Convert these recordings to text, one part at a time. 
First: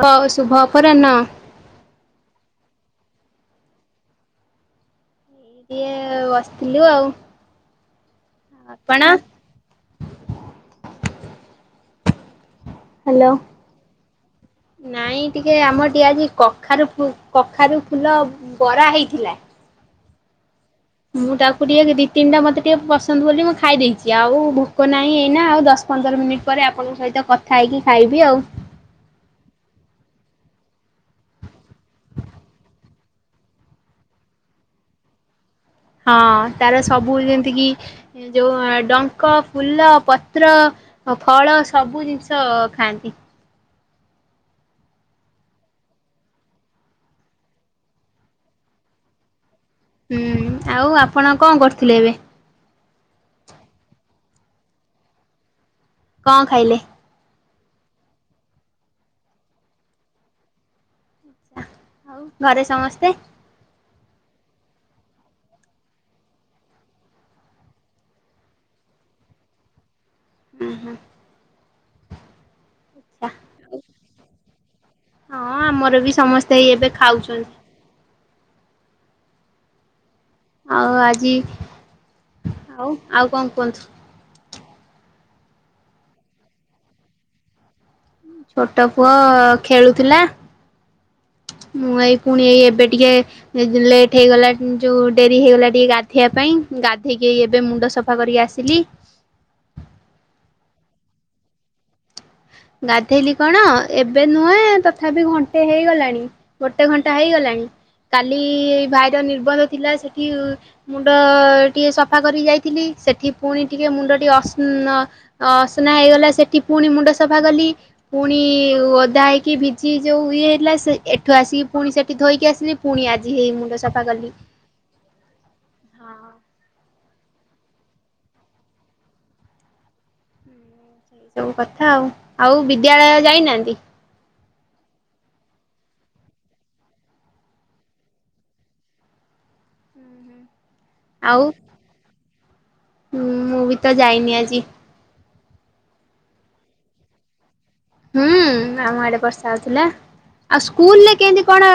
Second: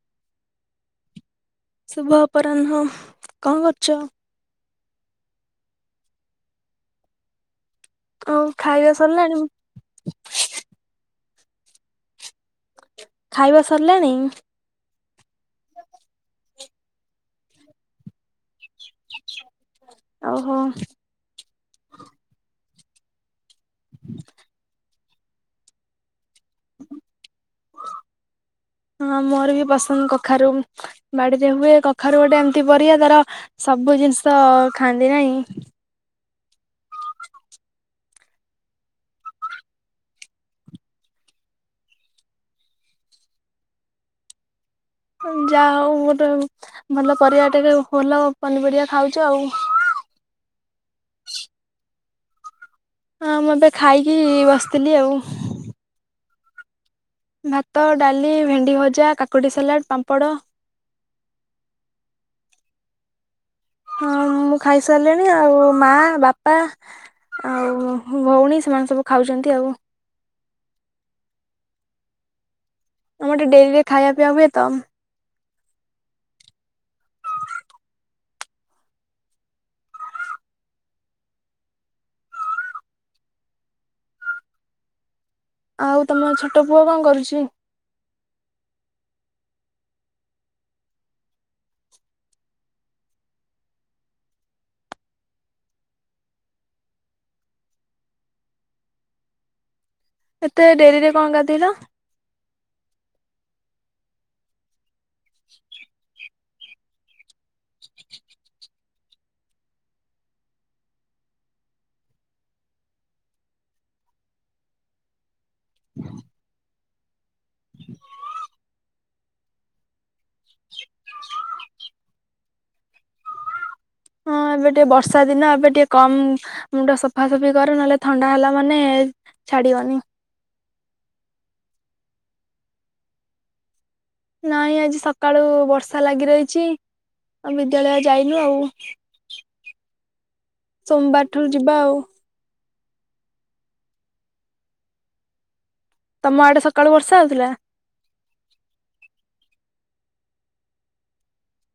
ବ ଶୁଭ ଅପରାହ୍ନ। ଶୁଭ ଅପରାହ୍ନ। କଁ କରୁଛ? ଇଏ ବସିଥିଲୁ ଆଉ। ଆଉ ଖାଇବା ଆପଣ? ସରିଲାଣି? ଖାଇବା ସରିଲାଣି? ନାଇଁ ଟିକେ ଆମର ଟିକେ ଆଜି କଖାରୁ କଖାରୁ ଫୁଲ ବରା ହେଇଥିଲା। ଆଉ ହ। ମୁଁ ତାକୁ ଟିକେ ଦି ତିନିଟା ମତେ ଟିକେ ପସନ୍ଦ ବୋଲି ମୁଁ ଖାଇ ଦେଇଚି ଆଉ ଭୋକ ନାହିଁ ଏଇନା ଆଉ ଦଶ ପନ୍ଦର ମିନିଟ୍ ପରେ ଆପଣଙ୍କ ସହିତ କଥା ହେଇକି ଖାଇବି ଆଉ। ହଁ ମୋର ବି ପସନ୍ଦ୍ କଖାରୁ। ବାଡିରେ ହୁଏ କଖାରୁ ଗୋଟେ ଏମିତି ପରିବା ତାର ସବୁ ଜିନିଷ ଖାଆନ୍ତି ନାଇଁ? ହଁ ତାର ସବୁ ଯେମିତିକି ଯଉ ଡଙ୍କ ଫୁଲ ପତ୍ର ଫଳ ସବୁ ଜିନିଷ ଖାଆନ୍ତି। ଯାହା ହଉ [unintelligible] ଭଲ ପରିବା ଟିକେ ଭଲ ପନିପରିବା ଖାଉଚ ଆଉ। ଉଁ ଆଉ ଆପଣ କଣ କରୁଥିଲେ ଏବେ? ହଁ ମୁଁ ଏବେ ଖାଇକି ବସିଥିଲି ଆଉ। କଁ ଖାଇଲେ? ଭାତ ଡାଲି ଭେଣ୍ଡି ଭଜା କାକୁଡ଼ି ସାଲାଡ଼ ପାମ୍ପଡ଼। ଆଉ ଘରେ ସମସ୍ତେ? ହଁ ମୁଁ ଖାଇସାରିଲିଣି ଆଉ ମା ବାପା ଆଉ ଭଉଣୀ ସେମାନେ ସବୁ ଖାଉଛନ୍ତି ଆଉ। ଉଁ ହୁଁ। ଆଛା। ଆମର ଟିକେ ଡେରିରେ ଖାଇବାପିଇବା ହୁଏ ତ। ହଁ ଆମର ବି ସମସ୍ତେ ଏଇ ଏବେ ଖାଉଛନ୍ତି। ଆଉ ଆଜି- ଆଉ ଆଉ କଣ କୁଅନ୍ତୁ? ଆଉ ତମ ଛଟ ପୁଅ କଣ କରୁଚି? ଛୋଟ ପୁଅ ଖେଳୁଥିଲା ମୁଁ ଏଇ ପୁଣି ଏଇ ଏବେ ଟିକେ ଲେଟ୍ ହେଇଗଲା ଯୋଉ ଡେରି ହେଇଗଲା ଟିକେ ଗାଧେଇବା ପାଇଁ ଗାଧେଇକି ଏବେ ମୁଣ୍ଡ ସ ସଫା କରିକି ଆସିଲି। ଏତେ ଡେରିରେ କଁ ଗଧେଇଲ? ଗାଧେଇଲି କଣ ଏବେ ନୁହେଁ ତଥାପି ଘଣ୍ଟେ ହେଇଗଲାଣି ଗୋଟ ଟେ ଘଣ୍ଟା ହେଇଗଲାଣି କାଲି-ଭାଇର ନିର୍ବନ୍ଧ ଥିଲା ସେଠି ମୁଣ୍ଡ ଟିକେ ସଫା କରି ଯାଇଥିଲି ସେଠି ପୁଣି ଟିକେ ମୁଣ୍ଡ ଟିକେ ଅସ୍ ନଅ ଅ ଅସନା ହେଇଗଲା ସେଠି ପୁଣି ମୁଣ୍ଡ ସଫା କଲି ପୁଣି ଓଦା ହେଇକି ଭିଜି ଯୋଉ ଇଏ ହେଇଲା ସେ ଏଠୁ ଆସିକି ପୁଣି ସେଠି ଧୋଇକି ଆସିଲି ପୁଣି ଆଜି ହେଇ ମୁଣ୍ଡ ସଫା କଲି। ହଁ ଏବେ ଟିକେ ବର୍ଷା ଦିନ ଏବେ ଟିକେ କମ୍ ମୁଣ୍ଡ ସଫାସଫି କର ନହେଲେ ଥଣ୍ଡା ହେଲା ମାନେ ଛାଡିବନି। ହଁ ସବୁ କଥା ଆଉ ଆଉ ବିଦ୍ୟାଳୟ ଯାଇନାହାନ୍ତି? ନାଇଁ ଆଜି ସକାଳୁ ବର୍ଷା ଲାଗି ରହିଛି ଆଉ ବିଦ୍ୟାଳୟ ଯାଇନୁ ଆଉ। ସୋମବାର ଆଉ ଠାରୁ ଯିବା ଆଉ। ମୁଁ ବି ତ ଯାଇନି ଆଜି। ତମ ଆଡେ ସକାଳୁ ବର୍ଷା ହଉଥିଲା? ହୁଁ ଆମ ଆଡେ ବର୍ଷା ହଉଥିଲା। ଆଉ ସ୍କୁଲରେ କେମିତି କଣ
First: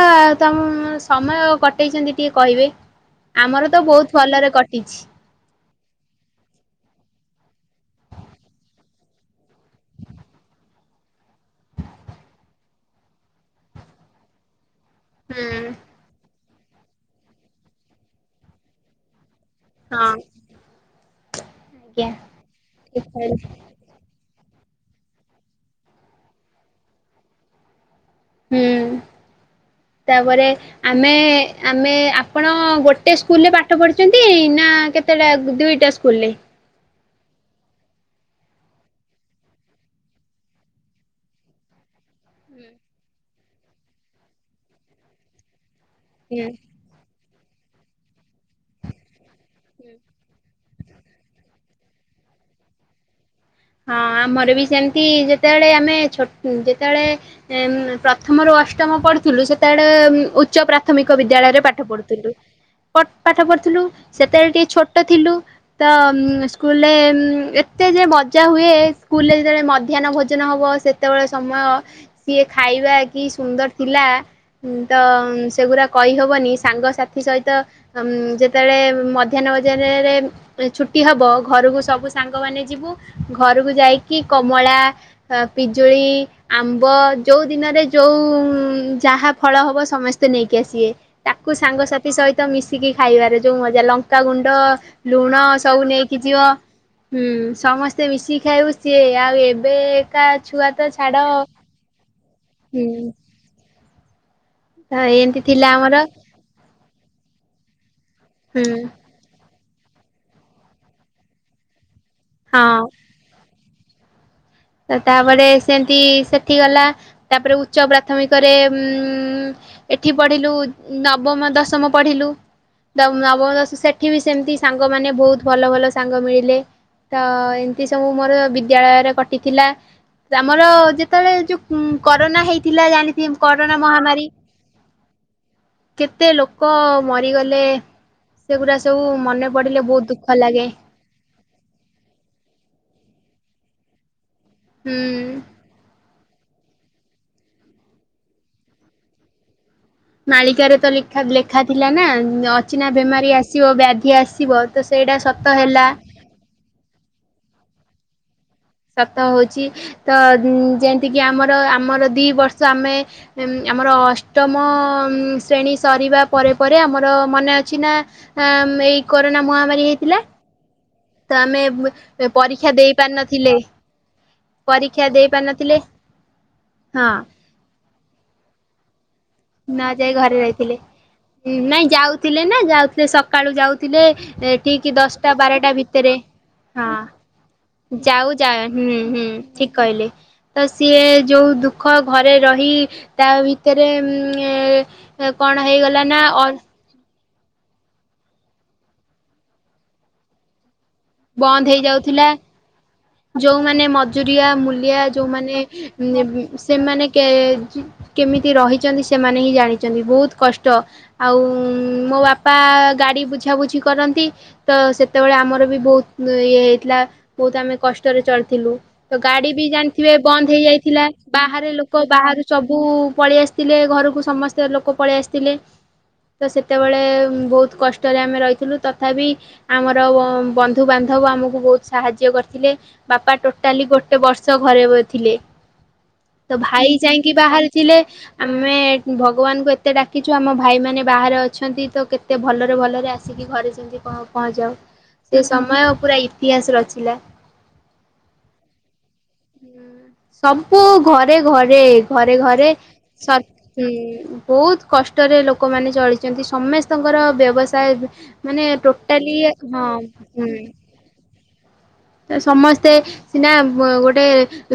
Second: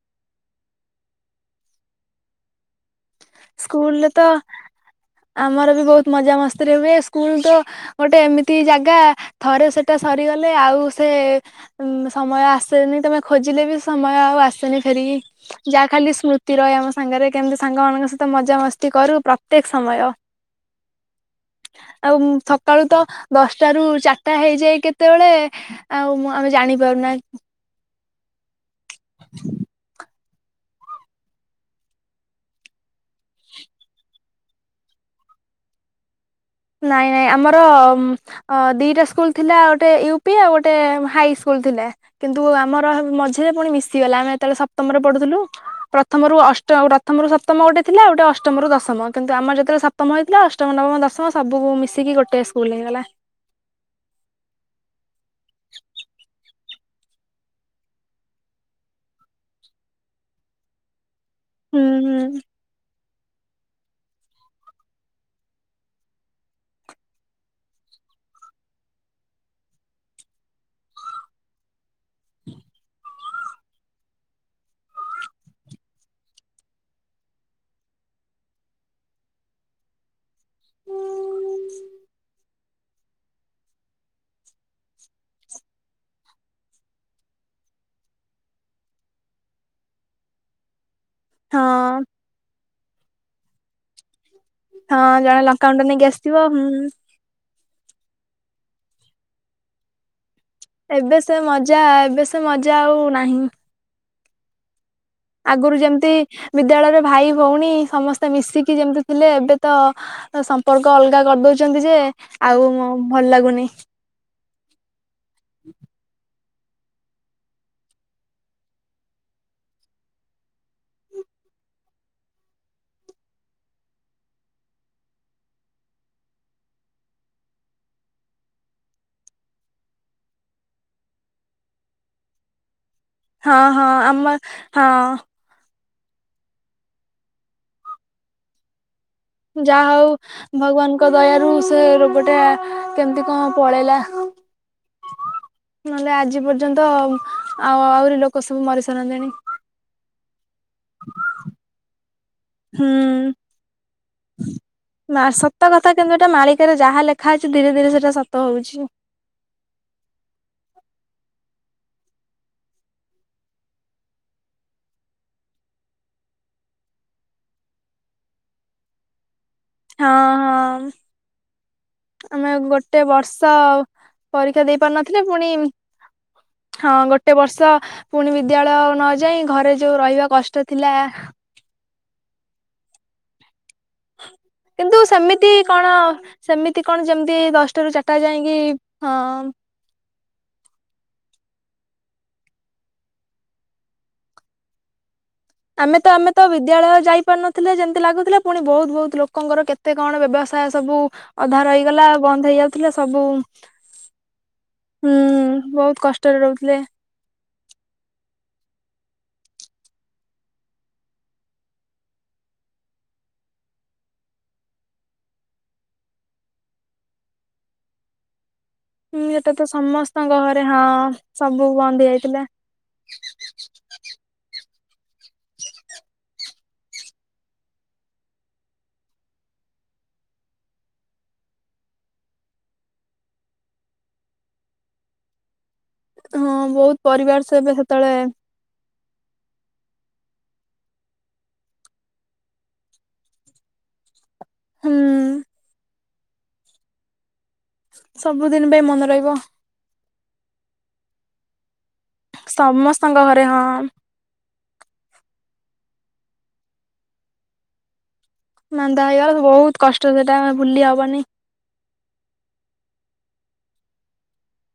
ତମ-ସମୟ କଟେଇଛନ୍ତି ଟିକେ କହିବେ? ଆମର ସ୍କୁଲ୍ ବହୁତ ରେ ତ ଭଲରେ କଟିଛି। ଆମର ବି ବହୁତ୍ ମଜା ମସ୍ତିରେ ହୁଏ ସ୍କୁଲ୍ ତ ଗୋଟେ ଏମିତି ଜାଗା ଥରେ ସେଟା ସରିଗଲେ ଆଉ ସେ ଉ ସମୟ ଆସେନି ତମେ ଖୋଜିଲେ ବି ସମୟ ଆଉ ଆସେନି। ଫେରିକି ହୁଁ ଯାହା ଖାଲି ସ୍ମୃତି ରହେ ଆମ ସାଙ୍ଗେରେ କେମିତି ସାଙ୍ଗ ମାନଙ୍କ ସହିତ ମଜାମସ୍ତି କରୁ ପ୍ର ତ୍ୟେକ୍ ସମୟ, ହଁ ଆଜ୍ଞା ଆଉ ସକାଳୁ ତ ଠିକ୍ କହିଲେ। ଦଶଟା ରୁ ଚାର ଟା ହେଇଯାଏ କେତେବେଳେ ଆଉ ମୁଁ ଆମେ ଜାଣିପାରୁନା। ତା ପରେ। ଆମେ ଆମେ ଆପଣ ଗୋଟେ ସ୍କୁଲରେ ପାଠ ପଢିଛନ୍ତି ନାଁ କେତେ? କେତଟା ଦୁଇଟା ସ୍କୁଲରେ। ନାଇଁ ନାଇଁ ଆମର ମଁ ଅଁ ଦିଟା ସ୍କୁଲ ଥିଲା ଗୋଟେ ୟୁ ପି ଆଉଁ ଗୋଟେ ହାଇ ସ୍କୁଲ ଥିଲା। କିନ୍ତୁ ଆମର ସବୁ ମଝିରେ ପୁଣି ମିଶିଗଲା ଆମେ ଯେତେବେଳେ ସପ୍ତମରେ ପଢୁଥିଲୁ। ପ୍ରଥମରୁ ହୁଁ ହଁ ଅଷ୍ଟ ପ୍ରଥମରୁ ସପ୍ତମ ଗୋଟେ ଥିଲା ଗୋଟେ ଅଷ୍ଟମରୁ ଦଶମ କିନ୍ତୁ ଆମର ଯେତବେଳେ ସପ୍ତମ ହେଇଥିଲା ଅଷ୍ଟ ଅଷ୍ଟମ ନବମ ଦଶମ ସବୁ ମିଶିକି ଗୋଟେ ସ୍କୁଲ ହେଇଗଲା। ହଁ ଆମର ବି ସେମିତି ଯେତେବେଳେ ଆମେ ଛୋଟ ଯେତେବେଳେ ଏଁ ମଁ ପ୍ରଥମରୁୁ ଅଷ୍ଟମ ପଢୁଥିଲୁ ସେତେବେଳେ ଉଁ ଉଚ୍ଚ ପ୍ରାର୍ଥ ପ୍ରାଥମିକ ବିଦ୍ୟାଳୟରେ ପାଠ ହୁଁ ପଢୁଥିଲୁ ହୁଁ। ପାଠ ପଢୁଥିଲୁ ସେତେବେଳେ ଟିକେ ଛୋଟ ଥିଲୁ। ତ ଉଁ ସ୍କୁଲରେ ଏତେ ଯେ ବ ପଚାର ହୁଏ ସ୍କୁଲରେ ଯେତେବେଳେ ମଧ୍ୟାହ୍ନ ଭୋଜନ ହେବ ସେତେବେଳେ ସମୟ ସିଏ ଖାଇବା କି ସୁନ୍ଦର ଥିଲା। ଉଁ ଦ ମଁ ସେଗୁଡା କହିହବନି ସାଙ୍ଗସାଥି ସହିତ ଆଁମଁ ଯେତେବେଳେ ମଧ୍ୟାହ୍ନ ଭୋଜନରେ ରେ ଏ ଛୁଟି ହବ ଘରକୁ ସବୁ ସାଙ୍ଗମାନେ ଯିବୁ ଘରକୁ ଯାଇକି କମଳା ଆଁ ପିଜୁଳି ଆମ୍ବ ଯୋଉଁ ଦିନରେ ଯୋଉଁ ଯାହା ଫଳ ହବ ସମସ୍ତେ ନେଇକି ଆସିବେ। ତାକୁ ହଁ ସାଙ୍ଗସାଥି ସହିତ ମିଶିକି ଖାଇବାରେ ଯୋଉଁ ମଜା। ଲଙ୍କାଗୁଣ୍ଡ ହଁ ଲୁଣ ଜଣେ ସବୁ ଲଙ୍କାଗୁଣ୍ଡ ନେଇକି ଆସିଥିବ ଯିବ। ହୁଁ ହୁଁ ସମସ୍ତେ ମିଶିକି ଖାଇବୁ। ସିଏ ଆଉ ଏବେ ତା ଛୁଆଁ ତ ଏବେ ଛାଡ। ସେ ମଜା ଏବେ ସେ ମଜା ଆଉ ହୁଁ। ନାହିଁ। ଧାଇନି ଆଗରୁ ଯେମିତି ବିଦ୍ୟାଳୟରେ ଭାଇ ଭଉଣୀ ସମସ୍ତେ ମିଶିକି ହୁଁ ଯେମିତି ଥିଲେ ଏବେ ତ ସମ୍ପର୍କ ଅଲଗା କରିଦଉଛନ୍ତି ଯେ ହଁ ଆଉଁ ଭଲ ଲାଗୁନି। ତାପରେ ସେମିତି ସେଠି ଗଲା ତାପରେ ଉଚ୍ଚ ପ୍ରାଥମିକରେ। ଉଁ ମଁ ଏଠିଁ ପଢିଲୁ ନବମ ଦଶମ ପଢିଲୁ। ତ ନବମଁ ସେଠିଁ ବି ସେମିତି ସାଙ୍ଗମାନେ ବହୁତ ଭଲ ଭଲ ସାଙ୍ଗ ମିଳିଲେ। ତ ଏମିତି ସବୁ ମୋର ବିଦ୍ୟାଳୟରେ କଥା। ବିତିଥିଲା ଆମର ଯେତେବେଳେ ଯୋଉଁ କରୋନା ହେଇଥିଲା। ଜାଣିଥ କି ମଁ ହଁ କରୋନା ହଁ ମହାମାରୀ। ଆମ ହଁ କେତେ ଲୋକ ମରିଗଲେ ସେଗୁଡ଼ା ସବୁ ମନେ ପଡ଼ିଲେ ବହୁତ ଦୁଃଖ ଲାଗେ। ଠାକୁର ଙ୍କ ଦୟାରୁ ସେ ରୋଗଟା କେମିତି କଣ ପଳେଇଲା। ହୁଁ। ନହେଲେ ଆଜି ପର୍ଯ୍ୟନ୍ତ ଆଉ ଆହୁରି ଲୋକ ସବୁ ମରିସାରନ୍ତେଣି। ମାଳିକାରେ ତ ଲେଖାଁ ଲେଖାଥିଲା। ନାଁ ନଅ ହୁଁ ଅଚିନ୍ହା ବେମାରୀ ଆସିବ ବ୍ୟାଧି ଆସିବ ତ ସେଇଟା ସତ ହେଲା। ସେ ମାଳିକାରେ ଯାହା ଲେଖା ଅଛି ଧୀରେ ଧୀରେ ସେଟା ସତ ହଉଛି। ସତ ହେଉଛି। ତ ଯେମିତିକି ଆମର ଆମର ଦିଇ ବର୍ଷ ଆମେ ଏମଁ ଆମର ଅଷ୍ଟମ ଶ୍ରେଣୀ ସରିବା ପରେ ପରେ ଆମର ମନେ ଅଛି ନାଁ। ଆଁ ଏଇ କୋରୋନା ମହାମାରୀ ହଁ ହେଇଥିଲା। ହଁ ତ ଆମେ ଆମେ ପରୀକ୍ଷା ଦେଇ ଗୋଟେ ବର୍ଷ ପାରିନଥିଲେ ପରୀକ୍ଷା ଦେଇପାରି ନଥିଲେ। ଦେଇ ପୁଣି ପାରିନଥିଲେ ହଁ ଗୋଟେ ବର୍ଷ ପୁଣି ବିଦ୍ୟାଳୟ ନଯାଇ ଘରେ ଯୋଉ ରହିବା କଷ୍ଟ ଥିଲା। ହଁ ନାଇଁ ଯାଉଥିଲେ ନା ଯାଉଥିଲେ ସ ସକାଳୁ ଯାଉଥିଲେ ଠିକ କିନ୍ତୁ ଦଶଟା ସେମିତି ବାରଟା କଣ ଭିତରେ ସେମିତି ହଁ। କଣ ଯେମିତି ଦଶଟାରୁ ଚାରିଟା ଯାଉ ଯା ଯାଇକି ହୁଁ ହୁଁ ହଁ ଠିକ। କହିଲେ ତ ସିଏ ଯୋଉ ଦୁଃଖ ଘରେ ରହି ତା ଭିତରେ ଉଁ ଏଁ ଆମେ ତ ଆମେ ତ ବିଦ୍ୟାଳୟ ଯାଇପାରୁନୁ ଥିଲେ ଯେମିତି ଲାଗୁଥିଲା ପୁଣି ବହୁତ ବହୁତ ଲୋକଙ୍କର କେତେ କଣ ବ୍ୟବସାୟ ସବୁ ଅଧା ବନ୍ଦ ରହିଗଲା ହେଇଯାଉଥିଲା। ବନ୍ଦ ହେଇଯାଉଥିଲା ସବୁ ଯୋଉମାନେ ମଜୁରିଆ ମୂଲିଆ ହୁଁ ଯୋଉମାନେ ବହୁତ କଷ୍ଟରେ ଉଁ ରହୁଥିଲେ। ସେମାନେ କେ କେମିତି ରହିଛନ୍ତି ସେମାନେ ହିଁ ଜାଣିଛନ୍ତି ବହୁତ କଷ୍ଟ। ଆଉ ମୋ ବାପା ଗାଡି ବୁଝାବୁଝି କରନ୍ତି ତ ସେତେବେଳେ ଆମର ବି ବହୁତ ଇଏ ହେଇଥିଲା ବହୁତ ଆମେ କଷ୍ଟରେ ଚଳିଥିଲୁ। ତ ହୁଁ ଏଟା ଗାଡି ବି ଜାଣିଥିବେ ସମସ୍ତଙ୍କ ବନ୍ଦ ଘରେ ହଁ ହେଇଯାଇଥିଲା ସବୁ ବାହାରେ ବନ୍ଦ ଲୋକ ହେଇଯାଇଥିଲା। ବାହାରୁ ସବୁ ସବୁ ପଳେଇ ଆସିଥିଲେ ଘରକୁ ସମସ୍ତେ ଲୋକ ପଳେଇ ଆସିଥିଲେ। ତ ସେତେବେଳେ ବହୁତ କଷ୍ଟରେ ଆମେ ରହିଥିଲୁ ତଥାପି ଆମର ବ ବନ୍ଧୁବାନ୍ଧବ ଆମକୁ ବହୁତ ସାହାଯ୍ୟ କରିଥିଲେ। ବାପା ଟୋଟାଲି ଗୋଟେ ବର୍ଷ ବ ଘରେ ଥିଲେ। ତ ହଁ ଭାଇ ବହୁତ ଯାଇକି ପରିବାର ସେବେ ବାହାରେଥିଲେ। ସେତେବେଳେ ଆମେ ଭଗବାନଙ୍କୁ ଏତେ ଡାକିଛୁ ଆମ ଭାଇମାନେ ବାହାରେ ଅଛନ୍ତି ତ କେତେ ଭଲରେ ଭଲରେ ଆସି କି ଘରେ ଯେମିତି ପ ପହଞ୍ଚିଯାଉ। ହୁଁ। ସେ ସମୟ ପୁରା ଇତିହାସ ରଚିଲା। ସବୁଦିନ ପାଇଁ ମନେ ରହିବ। ହୁଁ ସବୁ ଘରେ ଘରେ ଘରେ ଘରେ ସମସ୍ତଙ୍କ ସ ଘରେ ହଁ ହୁଁ। ବହୁତ କଷ୍ଟରେ ଲୋକମାନେ ଚଳିଛନ୍ତି ସମସ୍ତେଙ୍କର ବ୍ୟବସାୟ ମାନେ ଟୋଟାଲି ହଁ। ଟା ହୁଁ ଭୁଲି ହବନି। ତ ସମସ୍ତେ ସିନା ବ ଗୋଟେ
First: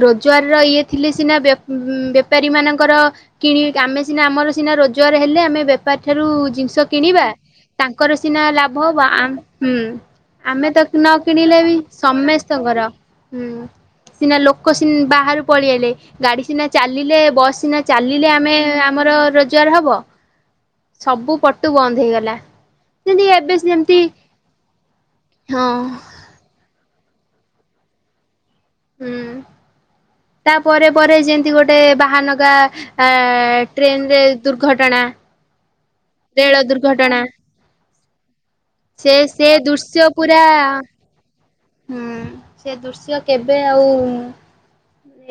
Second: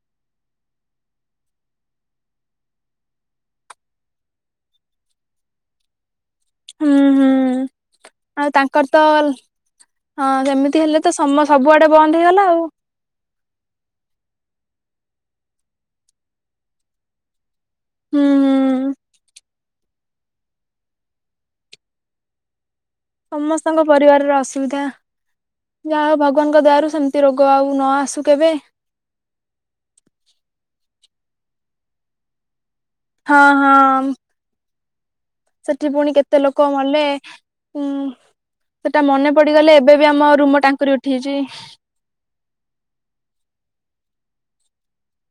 ରୋଜଗାରର ଇଏ ଥିଲେ ସିନା ବେ ବେପାରୀ ମାନଙ୍କର କିଣି ଆମେ ସିନା ଆମର ସିନା ରୋଜଗାର ହେଲେ ଆମେ ବେପାରୀ ଠାରୁ ଜୀ ଜିନିଷ ହୁଁ କିଣିବା ହୁଁ। ତାଙ୍କର ସିନା ଆଉ ତାଙ୍କର ଲାଭ ତ ଆ ହଁ ହୁଁ। ଆମେ ସେମିତି ତ ହେଲେ ନ ସମ କିଣିଲେ ବି ସବୁଆଡେ ବନ୍ଦ ହେଇଗଲା ଆଉ। ସମସ୍ତେଙ୍କର ହୁଁ ସିନା ଲୋକ ସିନା ବାହାରୁ ପଳେଇଆଲେ ଗାଡି ସିନା ଚାଲିଲେ ବସ୍ ସିନା ହୁଁ ଚାଲିଲେ ଆମେ ହୁଁ। ଆମର ରୋଜଗାର ହବ ସବୁ ପଟୁ ବନ୍ଦ ହେଇଗଲା। ଯେମିତି ଏବେ ସମସ୍ତଙ୍କ ଯେମିତି ପରିବାରର ଅସୁବିଧା ହଁ ଯାହା ହଉ ଭଗବାନଙ୍କ ଦୟାରୁ ସେମ୍ ସେମତି ରୋଗ ଆଉ ନ ଆସୁ କେବେ। ହୁଁ ତା ପରେ ପରେ ଯେମିତି ଗୋଟେ ବାହାନଗା ହଁ ଏଁ ହଁ ଟ୍ରେନରେ ଦୁର୍ଘଟଣା। ସେଠି ପୁଣି କେତେ ରେଳ ଲୋକ ମଲେ ଦୁର୍ଘଟଣା ଉଁ ସେଟା ସେ ମନେ ସେ ପଡିଗଲେ ଏବେ ଦୃଶ୍ୟ ବି ଆମ ପୁରା ରୁମ ଟାଙ୍କୁରି ଉଠିଛି। ହୁଁ ସେ ଦୃଶ୍ୟ କେବେ ଆଉ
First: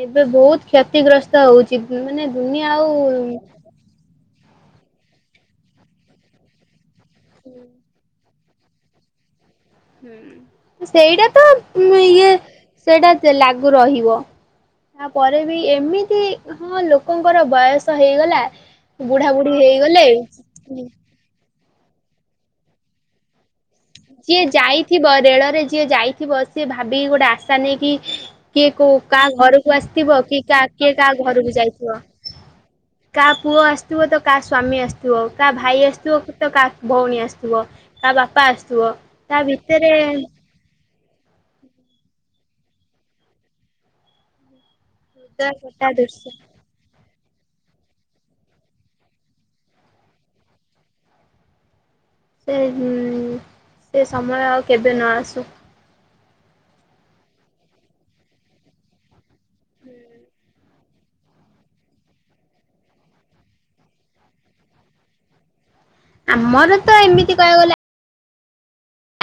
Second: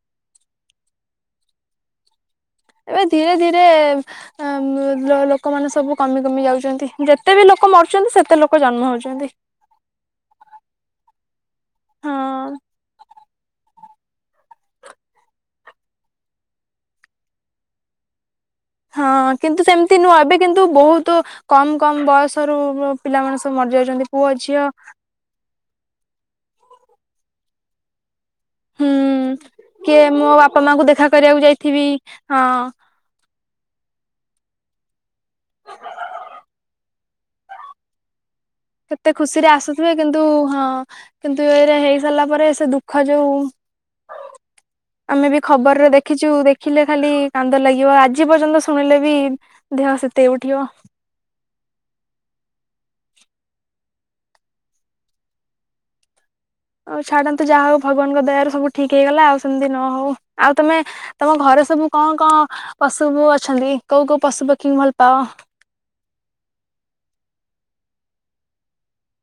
ଏବେ ବହୁତ କ୍ଷତିଗ୍ରସ୍ତ ହଉଛି ମାନେ ଦୁନିଆ ଆଉ ଆମୁ ଲୋକମାନେ ସବୁ କମି କମି ଯାଉଛନ୍ତି ଯେତେ ବି ଲୋକ ମରୁଛନ୍ତି ସେତେ ଲୋକ ଜନ୍ମ ହଉଛନ୍ତି। ହୁଁ ସେଇଟା ତ ଇଏ ହଁ ସେଇଟା ଲାଗୁ ରହିବ। ତାପରେ ବି ଏମିତି ହଁ ଲୋକଙ୍କର ବୟସ ହେଇଗଲା। ବୁଢା ହଁ ବୁଢୀ କିନ୍ତୁ ସେମିତି ହେଇଗଲେ ନୁହ ଏବେ କିନ୍ତୁ ବହୁତ କମ କମ ବୟସରୁ ପିଲାମାନେ ସବୁ ମରିଯାଉଛନ୍ତି। ପୁଅ ଯିଏ ଝିଅ ଯାଇଥିବ ରେଳରେ ଯିଏ ଯାଇଥିବ ସିଏ ଭାବିକି ଗୋଟେ ଆଶା ନେଇକି କିଏ ହୁଁ କୋଉ କାହା ଘରକୁ କିଏ ଆସିଥିବ ମୋ କି ବାପା କିଏ ମାଙ୍କୁ କିଏ ଦେଖା କାହା କରିବାକୁ ଘରକୁ ଯାଇଥିବି ଯାଇଥିବ। ହଁ। କାହା ପୁଅ ଆସିଥିବ ତ କାହା ସ୍ୱାମୀ ଆସିଥିବ କାହା ଭାଇ ଆସଥିବ ତ କାହା ଭଉଣୀ ଆସୁଥିବ। କା ବାପା ଆସ କେତେ ଖୁସିରେ ଆସୁଥିବେ କିନ୍ତୁ ହଁ। କିନ୍ତୁ ଏଇରା ହେଇ ସାରିଲା ପରେ ସେ ଦୁଃଖ ଯଉ ଆମେ ବି ଖବରରେ କଟା ଦେଖିଚୁ ଦୃଶ୍ୟ ଦେ ଦେଖିଲେ ଖାଲି କାନ୍ଦ ଲାଗିବ ଆଜି ପର୍ଯ୍ୟନ୍ତ ଶୁଣିଲେ ବି ଦେହ ସିତେଇ ଉଠିବ। ସେ ଉଁ ସେ ସମୟ ଆଉ କେବେ ନ ଆସୁ। ଆଉ ଛାଡନ୍ତୁ ଯାହା ହଉ ଭଗବାନଙ୍କ ଦୟାରୁ ସବୁ ଠିକ ହେଇଗଲା ଆଉ ସେମିତି ନ ହଉ ଆଉ ତମେ ତମ ଘରେ ସବୁ କଣ କଣ ପଶୁ ଅଛନ୍ତି କୋଉ କୋଉ ପଶୁ ପକ୍ଷୀ ପକ୍ଷୀ ଙ୍କୁ ଭଲ ପାଅ? ଆମର ତ ଏମିତି କହିବାକୁ ଗଲେ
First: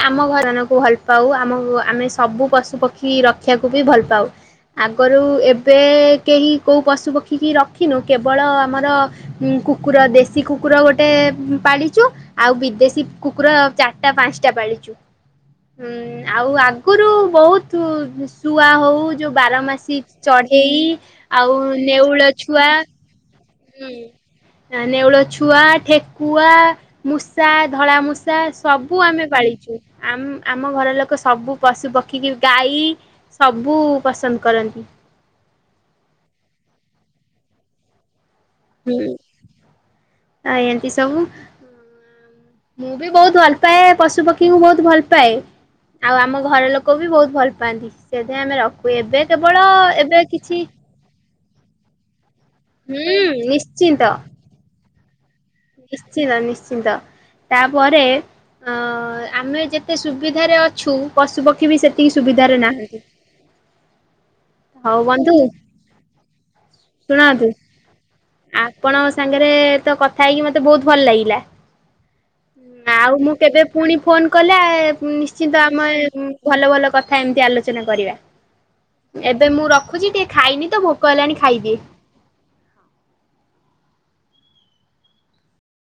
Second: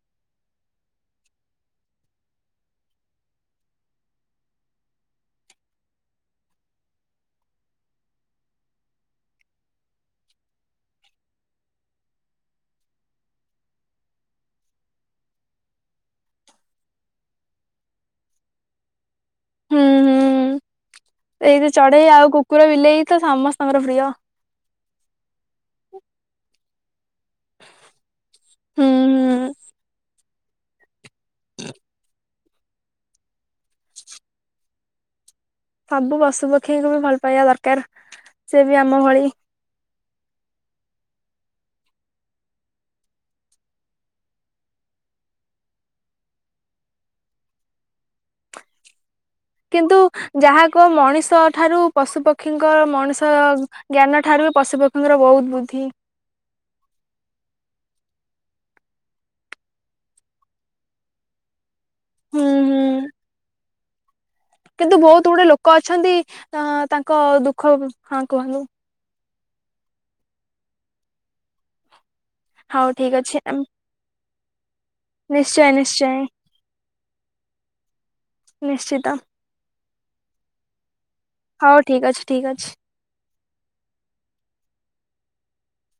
ଆମ ଘରାନକୁ ଭଲ ପାଉ ଆମ ଆମେ ସବୁ ପଶୁ ପକ୍ଷୀ ରକ୍ଷିବାକୁ ବି ଭଲ ପାଉ ଆ ଆଗରୁ ଏବେ କେହି କେଉଁ ପଶୁ ପକ୍ଷୀ କିି ରଖିନୁ କେବଳ ଆମର ଉଁ କୁକୁର ଦେଶୀ କୁକୁର ଗୋଟେ ପାଳିଚୁ। ଆଉ ବିଦେଶୀ କୁକୁର ଚାରିଟା ପାଞ୍ଚ ଟା ପାଳିଛୁଁ ହୁଁ ଆଉ ଆଗରୁ ବହୁତ ଶୁଆ ହଉ ଯୋଉ ହୁଁ ବାରମାସୀ ହୁଁ ଚଢେଇ ଆଉ ଏଇ ଯୋଉ ଚଢେଇ ଆଉ ନେଉଳ କୁକୁର ଛୁଆ। ବିଲେଇ ତ ସମସ୍ତେ ହୁଁ ନେଉଳ ଛୁଆ ଠେକୁଆ ମୂଷା ଧଳା ମୂଷା ହୁଁ ସବୁ ଆମେ ହୁଁ ପାଳିଛୁ ଆମ ଆମ ଘର ଲୋକ ସବୁ ପଶୁ ପକ୍ଷୀ କି ଗାଈ ସବୁ ପସନ୍ଦ କରନ୍ତି। ସବୁ ପଶୁ ପକ୍ଷୀ କୁ ବି ଭଲ ପାଇବା ଦରକାର ସିଏ ବି ଆମ ହୁଁ ଭଳି ଆ ଏତି ସବୁ। ମୁଁ ବି ବହୁତ ଭଲ ପାଏ ପଶୁପକ୍ଷୀଙ୍କୁ ବହୁତ ଭଲ ପାଏ। ଆଉ ଆମ ଘର ଲୋକ ବି ବହୁତ ଭଲ ପାଆନ୍ତି ସେଥିଇଁ ଆମେ ରଖ ଏବେ କେବଳ କିନ୍ତୁ ଏବେ କିଛି ଯାହା କୁହ ମଣିଷ ଠାରୁ ପଶୁ ପକ୍ଷୀଙ୍କ ହୁଁ ମଣିଷ ନିଶ୍ଚିନ୍ତ ଜ୍ଞାନ ଠାରୁ ବି ପଶୁପକ୍ଷୀଙ୍କର ବହୁତ ବୁଦ୍ଧି। ନିଛିନ୍ତ ନିଛିନ୍ତ। ତାପରେ ଅ ଆମେ ଯେତେ ସୁବିଧାରେ ଅଛୁ ପଶୁପକ୍ଷୀ ବି ସେତ ତି ହୁଁ ସୁଭିଦାରେ ନା ହୁଁ କିନ୍ତୁ ବହୁତ ବନ୍ଧୁ ଗୁଡେ ଲୋକ ଅଛନ୍ତି ଅ ତାଙ୍କ ଶୁଣନ୍ତୁ ଦୁଃଖ ହା କୁହନ୍ତୁ? ଆପଣଙ୍କ ସାଙ୍ଗରେ ତ କଥା ହେଇକି ମତେ ବହୁତ ଭଲ ଲାଗିଲା। ହଉ ଆଉ ଠିକ ମୁଁ ଅଛି କେବେ ପୁଣି ଫୋନ କଲେ ନିଶ୍ଚିନ୍ତ ନିଶ୍ଚୟ ଆମେ ନିଶ୍ଚୟ ଭଲ ଭଲ କଥା ଏମିତି ଆଲୋଚନା କରିବା ନିଶ୍ଚିତ ଏବେ ଏବେ ମୁଁ ରଖୁଛି ଟିକେ ଖାଇନି ତ ଭୋକ ହେଲାଣି ଖାଇଦିଏ। ହଉ ଠିକ୍ ଅଛି ଠିକ୍ ଅଛି।